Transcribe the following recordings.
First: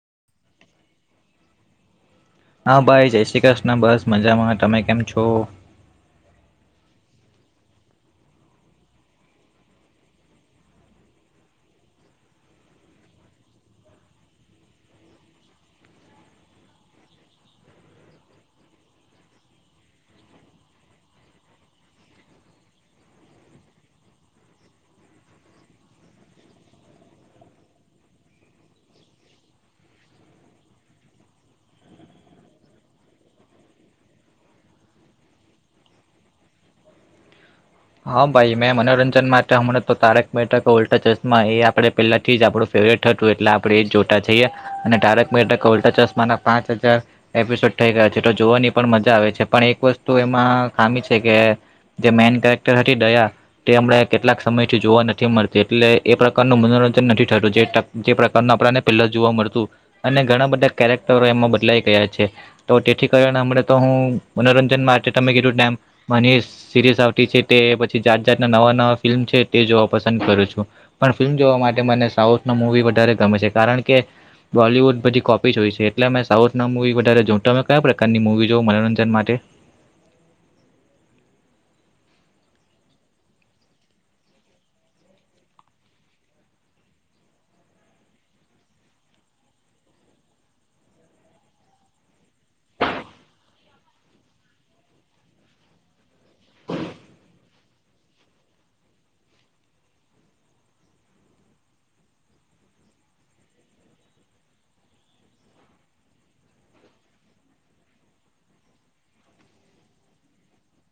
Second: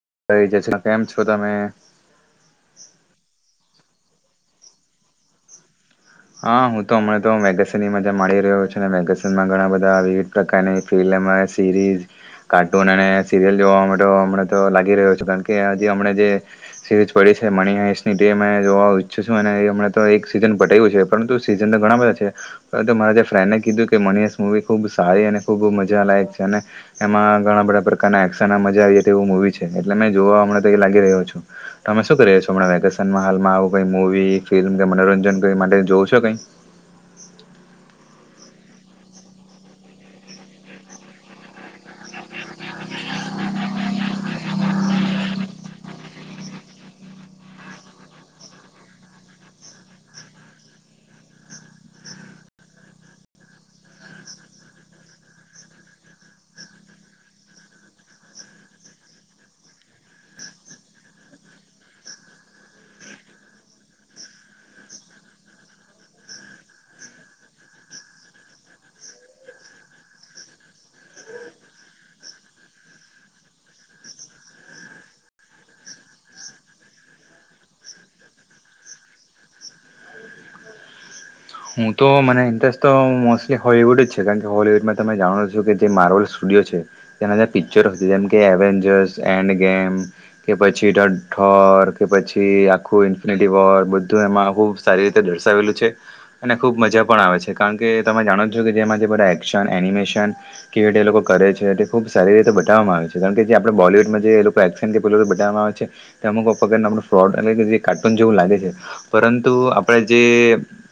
[unintelligible] કેમ છો તમે. હા ભાઈ જય શ્રી કૃષ્ણ બસ મજામાં તમે કેમ છો. હા હું તો હમણાં તો મેગઝિનની મજા માણીડી રહ્યો છું, ને મેગેાસિનમાં ઘણા બધા વિવિધ પ્રકાર. પરંતુ સિઝન તો ઘણા બધા છે, પરંતુ મારા જે ફ્રેન્ડ કીધું કે મનીસ મૂવી ખૂબ સારી અને ખૂબ મજા લાયક છે, અને એમાં ઘણા બધા પ્રકારના એક્શન મજા આવી તે એવું મૂવી છે એટલે મેં જોવાં તો એ લાગી રહ્યો છું, તો અમે શું કરીએ છો હમણા વેકેશનમાં હાલમાં આવું કઈ મૂવી ફિલ્મ કે મનોરંજન કઈ માટે જોઉ. છો કઈ. હા ભાઈ મેં મનોરંજન માટે હમણાં તો તારક મેક ઉલ્ટા ચશ્મા એ આપણે પહેલાથી જ આપણું ફેવરેટ હતું એટલે આપણે એ જ જોતા જઈએ અને તારક. [unintelligible] દયા. તે પછી જાત જાતના નવા નવા ફિલ્મ છે, તે જોવા પસંદ કરું છું, પણ ફિલ્મ જોવા માટે મને સાઉથની મૂવી વધારે ગમે છે, કારણ કે બોલવૂડ બધી કોપી જ હોય છે, એટલે મે સાઉથના મૂવી વધારે જોઉં તો તમે કયા પ્રકારની મૂવી જોવ મનોરંજન માટે. હું તો મને ઇન્ટરેસ્ટ તો. અને ખૂબ મજા પણ આવે છે, કારણ કે તમે જાણો છો કે જેમાં જે બધા એક્શન એનિમેશન કેવીય એ લોકો કરે છે, તે ખૂબ સારી રીતે બતાવવામાં આવે છે, કારણ કે જે આપણે બોલિવૂડમાં જે એ લોકો એક્શન કે પેલી બતાવવામાં આવે છે, તે અમુક પગડને આપણું ફ્રોડ એટલે કે જે કાર્ટૂન જેવું લાગે છે, પરંતુ આપણે જે.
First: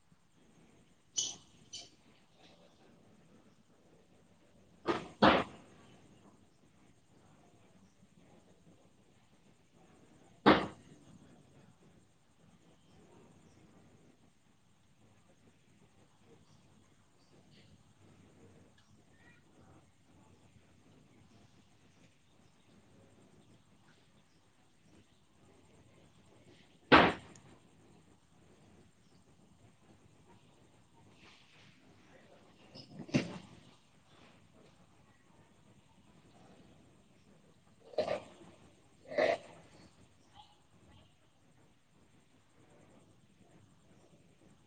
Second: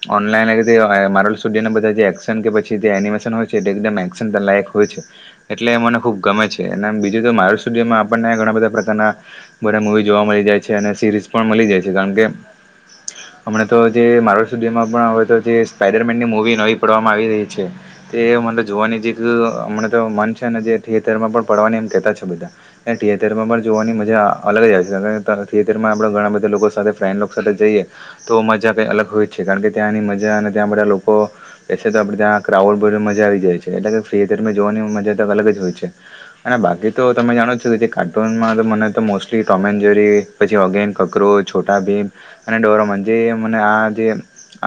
ઓનલાઈન [unintelligible] રીતે મારોલ. પણ હવે તો જે સ્પાઈડર મેનની મુવી નવી પડવામાં આવી રહી છે, તે મત જોવાની જે અમને તો મન છે, ને જે થિયેટરમાં પણ પડવાની એમ કેહેતા છે, બધા થિયેટર માં પણ જોવાની મજા અલગ જ આવે છે, થિયેટરમાં આપણે ઘણા બધા લોકો સાથે ફ્રેન્ડ સાથે જઈએ તો મજા કઈ અલગ હોય જ છે, કારણ કે. ત્યાંની મજા અને ત્યાં બધા લોકો બેસે તો આપણે ત્યાં ક્રાઉડ મજા આવી જાય છે, એટલે કે થિયેટર જોવાની મજા તો અલગ જ હોય છે, અને બાકી તો તમે જાણો છો કે જે કાર્ટૂનમાં મને તો મોસ્ટલી ટોમ એડ જોરી પછી ઓગેન કકરો છોટા ભીમ અને ડોરોમન જે મને આ જે.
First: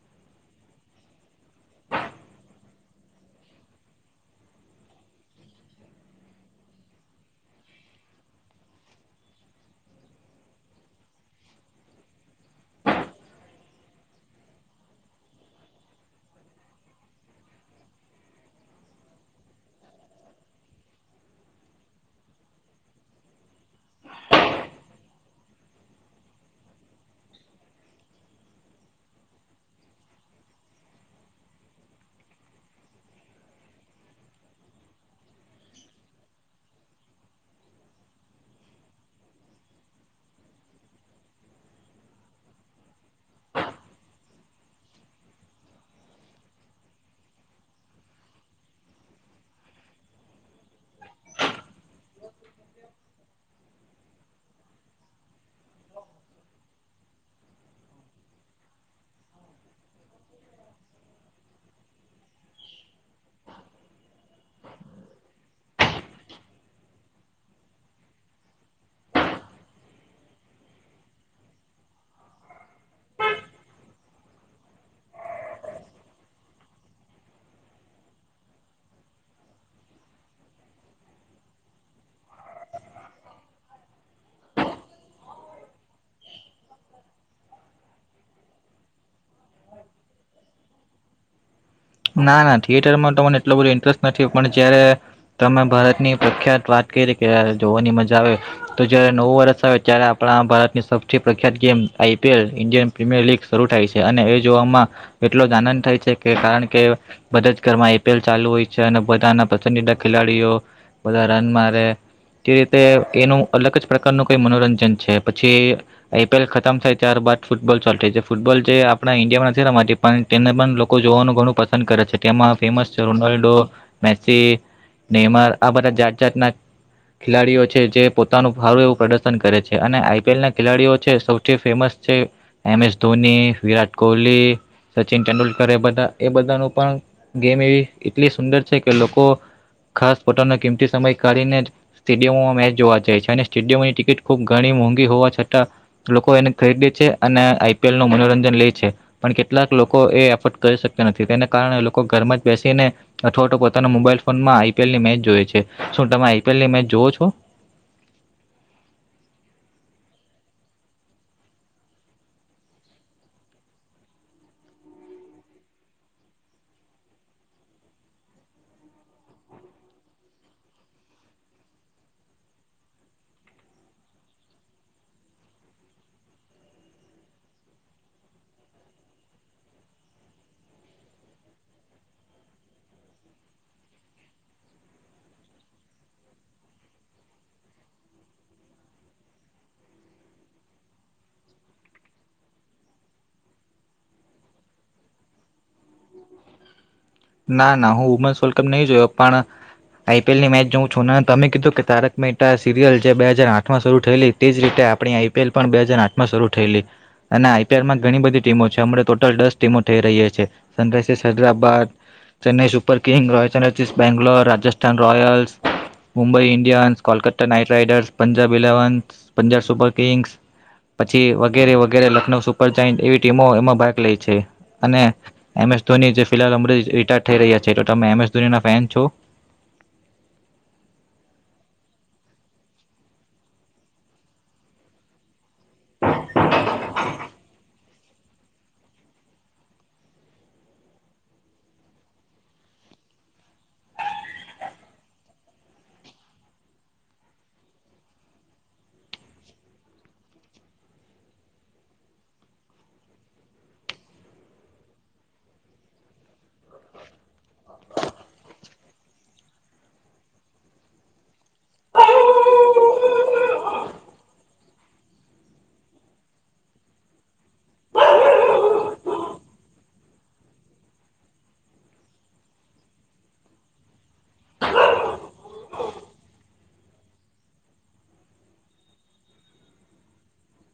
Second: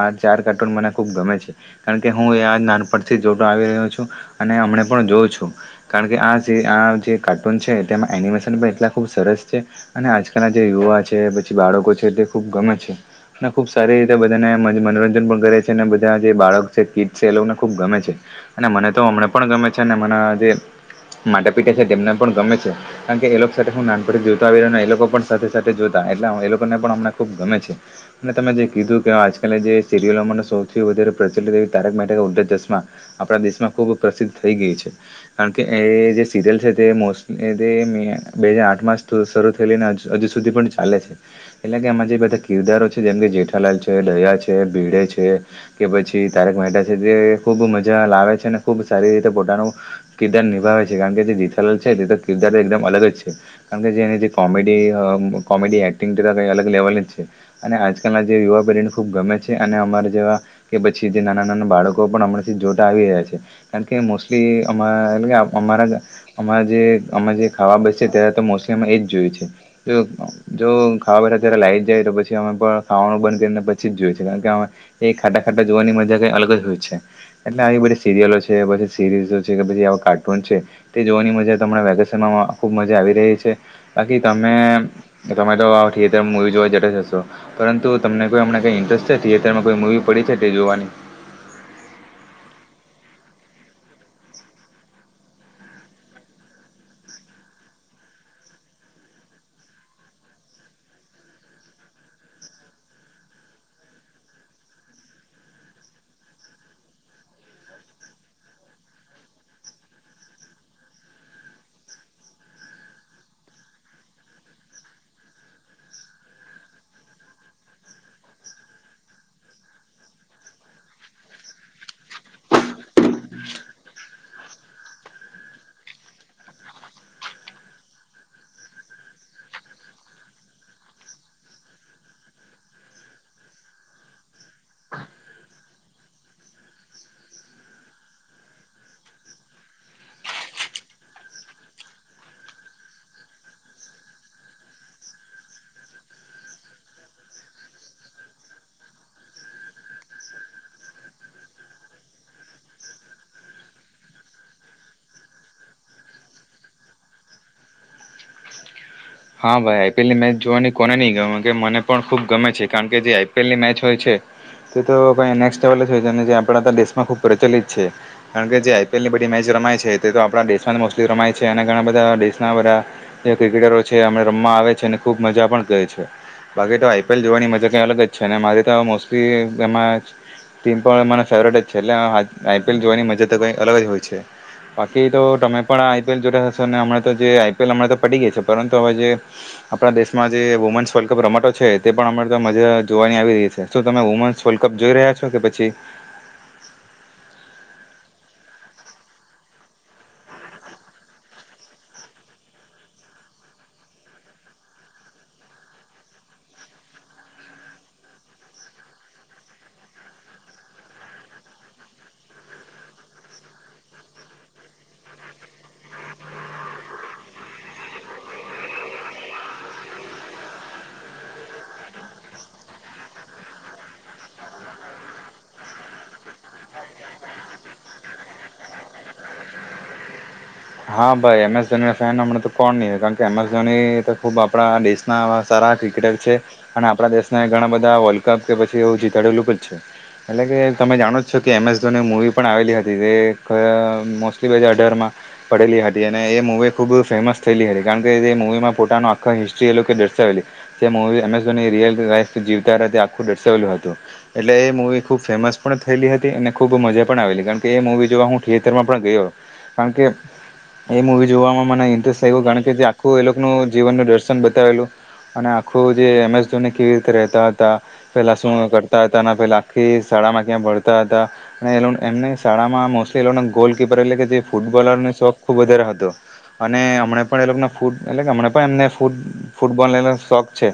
આ ચાર કાર્ટૂન મને ખૂબ ગમે છે, કારણ કે હું એ આ નાનપણથી જોતો આવી રહ્યો છું અને હમણે પણ જોઉં છું કારણ કે આ જે આ જે કાર્ટૂન છે, તેમાં એનિમેશન પણ એટલા ખૂબ સરસ છે અને આજકાલના જે યુવા છે, પછી બાળકો છે, તે ખૂબ ગમે છે, અને ખૂબ સારી રીતે બધાને. મનોરંજન પણ કરે છે, અને બધા જે બાળક છે કીડ છે, એ લોકોને ખુબ ગમે છે, અને મ [unintelligible] જે સિરિયલોમાં સૌથી વધારે પ્રચલિત એવી તારક મે ઉધર ચશ્મા આપણા દેશમાં ખૂબ પ્રસિદ્ધ થઈ ગઈ છે, કારણ કે એ જે સિરિયલ છે, તે મોસ્ટલી બે હજાર આઠમાં શરૂ થયેલી હજુ સુધી પણ ચાલે છે, એટલે કે આમાં જે બધા કિરદારો છે, જેમકે જેઠાલાલ છે, ડયા [unintelligible] છે, કે પછી તારક મતા છે, તે ખુબ મજા લાવે છે, અને ખુબ સારી રીતે પોતાનું [unintelligible] ાવ છે, કારણ કે જે જીથલાલ છે, તે તો કિરદાર એકદમ અલગ જ છે, કારણ કે જેને જે કોમેડી કોમેડી એક્ટિંગ ક અલગ લેવલ જ છે. અને આજકાલના જે યુવા પેઢી. ખૂબ ગમે છે, અને અમારા જેવા કે પછી જે નાના નાના બાળકો પણ અમણાંથી જોતા આવી રહ્યા છે, કારણ કે મોસ્ટલી અમા એટ કે અમારા અમારા જે અમે જે ખાવા બસ છે, ત્યારે તો મોસ્ટલી અમે એ જ જોયું છે, તો જો ખાવા બસ અત્યારે લાઈટ જાય તો પછી અમે પણ ખાવાનું બંધ કરીને પછી. કારણ કે એ ખાટા ખાટ જોવાની મજા કઈ અલગ જ હોય છે, એટલે આવી બધી સિરિયલો છેછી સિરીઝો છે, કે પછી આવા કાર્ટૂન છે, તે જોવાની મજા વેકેશનમાં ખુબ મજા આવી રહી છે, બાકી તમે તમે તો થિયેટરમાં મૂવી જોવા જતા જ હશો પરંતુ તમને કોઈમ. કંઈ ઇન્ટરેસ્ટ છે, થિયેટરમાં કોઈ મૂવી પડી છે, તે જોવાની. ના ના થિયેટરમાં તને એટલોું બધો ઇન્ટરેસ્ટ નથી પણ જય્યારે તમે ભારતની પ્રખ્યાત વાત કરી કે્યારે જોવાની મજા આવે તો જ્યારે નવું વર્ષ આવે ત્યારે આપણા ભારતની સૌથી પ્રખ્યાત game IPL Indian Premier League શરૂ થાય છે, અને એ જોવામાં એટલો જ આનંદ થાય છે, કે કારણ કે. કે બધા જ ઘરમાં આઈપીએલ ચાલુ હોય છે, અને બધાના પસંદીદા ખેલાડીઓ બધા રન મારે તે રીતે એનું અલગ જ પ્રકારનું કઈ મનોરંજન છે, પછી આઈપીએલ ખતમ થાય ત્યારબદ ફૂટબોલ ચાલુ થાય છે, ફૂટબોલ જે આપણા ઈન્ડિયામાં નથીમાં પણ તેને પણ લોકો જોવાનું ઘણું પંદ [unintelligible] છે, તેમાં ફેમસ છે, રોનાલ્ડો મેસી [unintelligible] આ બધા જાત જાતના ખેલાડીઓ છે, જે પોતાનું સારું એવું પ્રદર્શન કરે છે, અને આઈપીએલ ના ખેલાડીઓ છે, સૌથી ફેમસ છે, એમ એસ ધોની વિરાટ કોહલી સચિન તેંડુલકર એ બધા એ બધા. પોતા પણ ગેમ એવી એટલી સુંદર છે, કે લોકો ખાસ પોતાનો કિંમતી સમય કાઢીને સ્ટેડિયમમાં મેચ જોવા જાય છે, અને સ્ટેડિયમની ટિકિટ ખૂબ ઘણી મોંઘી હોવા છતાં લોકો એને ખરીદે છે, અને આઈપીએલ નું મનોરંજન લે છે, પણ કેટલાક લોકો એ એફોર્ડ કરી શકતા નથી. તેને કારણે લોકો ઘરમાં બેસીને અથો પોતાના મોબાઈલ ફોનમાં આઈપીએલ ની મેચ જોય છે, શું તમે આઈપીએલની મેચ જોવ છો. હા ભાઈ આઈપીએલની મેચ જોવાની કોને નહીં ગમે કે મને પણ ખૂબ ગમે છે, કારણ કે જે આઈપીએલની મેચ હોય છે તે તો [unintelligible] લેવલ જ હોય છે, જે આપણા દેશમાં ખૂબ પ્રચલિત છે કારણ કે જે આઈપીએલ ની બધી મેચ રમાય છે, તે તો આપણા દેશમાં મોસ્ટલી રમાય છે, અને ઘણા બધા દેશના બધા ક્રિકેટરો છે. છે, અ રમવા આવે છે, અને ખૂબ મજા પણ કહે છે, બાકી તો આઈપીએલ જોવાની મજા કંઈ અલગ જ છે, મારી તો મોસ્ટલી એમાં ટીમ પણ મને ફેવરેટ જ છે, એટલે આઈપીએલ જોવાની મજા તો કંઈ અલગ જ હોય છે, બાકી તો તમે પણ આઈપીએલ જોતા હશો ને હમણાં જે આઈપીએલ અમણાં તો પડી ગઈ છે. પરંતુ હવે જે આપણા દેશમાં જે વુમેન્સ વર્લ્ડ કપ રમાતો છે, તે પણ અમારે મજા જોવાની આવી રહી છે, શ તમે વુમેન્સ વર્લ્ડ કપ જોઈ રહ્યા છો કે પછી ના ના હું વુમન્સ વર્લ્ડ કપ નહીં જોયો પણ આઈપીએલની મેચ જોઉં છું તમે કીધું કે તારક મહેટા સિરિયલ જે બે હજાર આઠમાં શરૂ થયેલી તે જ રીતે આપણી આઈપીએલ પણ બે હજાર આઠમાં શરૂ થયેલી અને આઈપીએલમાં ઘણી બધી ટીમો છે, અણા ટોટલ દસ ટીમો થઈ રહી છીએ Sunrisers Hyderabad Chennai Super Kings Royal Challengers Bangalore Rajasthan Royals Mumbai Indians Kolkata Knight Riders Punjab ઇલેવન્સ Punjab Super Kings પછી વગેરે વગેરે લખનઉ સુપર ચઇન્ટ એવી ટીમો એમાં ભાગ લઈ છે, અને એમ એસ ધોની જે [unintelligible] રિટાયર થઈ રહ્યા છે, [unintelligible] તમે એમએસ ધોની ના ફેન છો. હા ભાઈ એમ એસ ધોની ના ફેન હમણાં તો કોણ નહી કારણ કે એમ એસ ધોની તો ખુબ આપણા દેશના સારા ક્રિકેટર છે, અને આપણા દેશને ઘણા બધા વર્લ્ડ કપ કે પછી એવું જીતાડેલું જ છે એટલે કે તમે જાણો [inaudible] પડેલી હતી અને એ મૂવી ખૂબ ફેમસ થયેલી હતી કારણ કે જે મૂવીમાં પોતાનો આખો હિસ્ટ્રી એ લોકો દર્શાવેલી જે મૂવી અમેઝોની રિયલ લાઈઇફ જીવતા હતા તે આખું દર્શાવેલું હતું એટલે એ મૂવી ખૂબ ફેમસ પણ થયેલી હતી અને ખૂબ મજા પણ આવેલી કારણ કે એ મૂવી જોવા હું થિયેટરમાં પણ ગયો કારણ કે એ મ જો મને ઇન્ટરેસ્ટ આવ કારણ કે જે આખું એ લોકોનું જીવનનું દર્શન બતાવેલું અને આખું જે એમસ ધ કેવી રીતે રતા હતા પેલા શું કરતા હતા પેલા આખી શાળામાં ક્યાં ભરતા હતા અને એને [unintelligible] એ ગોલકીપર એટલે કે જે ફૂટબોલર શોખ ખૂબ વધારે હતો અને હમણા પણ એ લોકોના ફૂડ એટલે કે હમણા પણ એમને ફૂટ ફૂટબોલ શોખ છે,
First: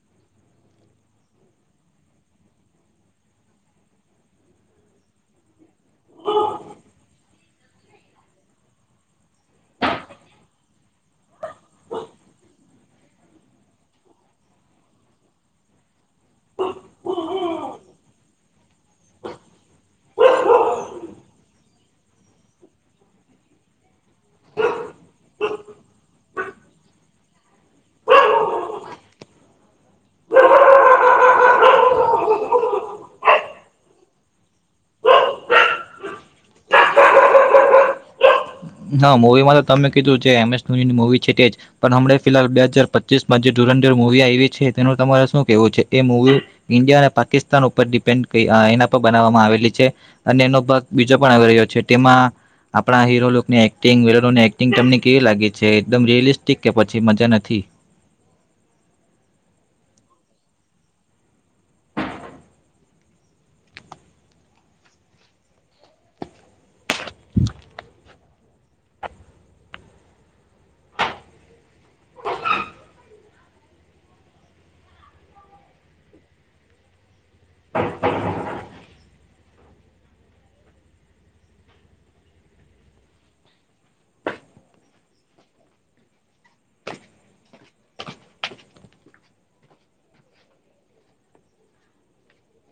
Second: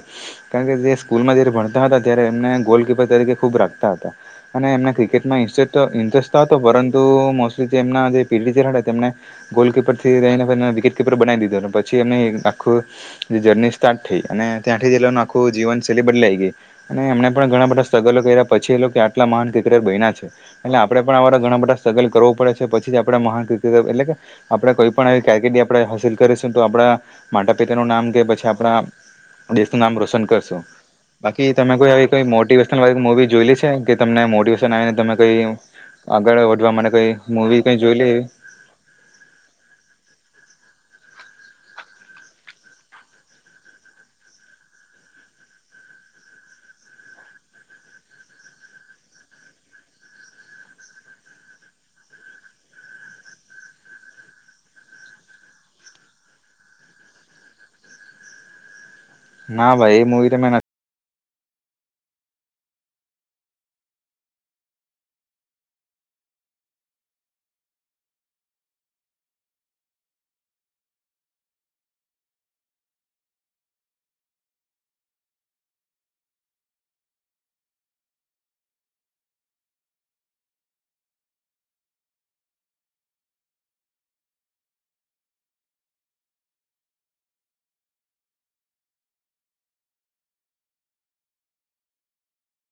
કારણ કે જે સ્કૂલમાં જારે ભણતા હતા ત્યારે એમને [unintelligible] તરીકે ખૂબ રાખતા હતા અને એમને ક્રિકેટમાં ઇસ્ટ તો ઇન્ટરેસ્ટ તો હતો પરંતુ મોસ્ટલી જે એમના જે [unintelligible] હતા તેમને ગોલકીપર થી રને વિકેટ કપર બનાવી દીધું પછી એમ આખું જર્ની સ્ટાર્ટ થઈ અને ત્યાંથી જ એ આખું જીવનશૈલી બદલાઈ ગઈ અને એમને પણ ઘણા બધા સ્ટ્રગલો કર્યા પછી એ આટલા મહાન ક્રિકેટર બન્યા છે, એટલે આપણેે પણ આ ઘણા બધા સ્ટ્રગલ કરવો પડે છે, પછી આપ મહાન ક્રિકેટર એટલે આપણે કોઈ પણ આવી કારકિ આપણે હાસિલ કરીશું તો આપણા માતા પિતા નું નામ કે પછી આપણા દેશનું નામ રોશન કરશું બાકી તમે કોઈ આવી કઈ મોટિવેશન વાળી મુવી જોઈ લે છે, કે તમને મોટિવેશન આવીને તમે કઈ આગળ વધવા માટે કઈ મુવી કઈ જોઈ લે. હા મુવીમાં તો તમે કીધું એમ એસ ધોનીની મવી છે તેજ પણ હમં ફિલહાલ બે હાજાર પચીસમાં જે ધુરંધુર મુવી આવી છે, તેનું તમારે શું કેવું છે, એ મુવી ઈન્ડિયા અને પાકિસ્તાન ઉપર ડિપેન્ડ એના પર બનાવવામાં આવેલી છે અને એનો ભાગ બીજો પણ આવી રહ્યો છે, તેમાં આપણા હીરો એક્ટિંગની એક્ટિંગ તમને કેવી લાગી છે, એકદમ રિલિસ્ટિક કે પછી મજા નથી. ના ભાઈ એ મૂવી તમેં નથી. હ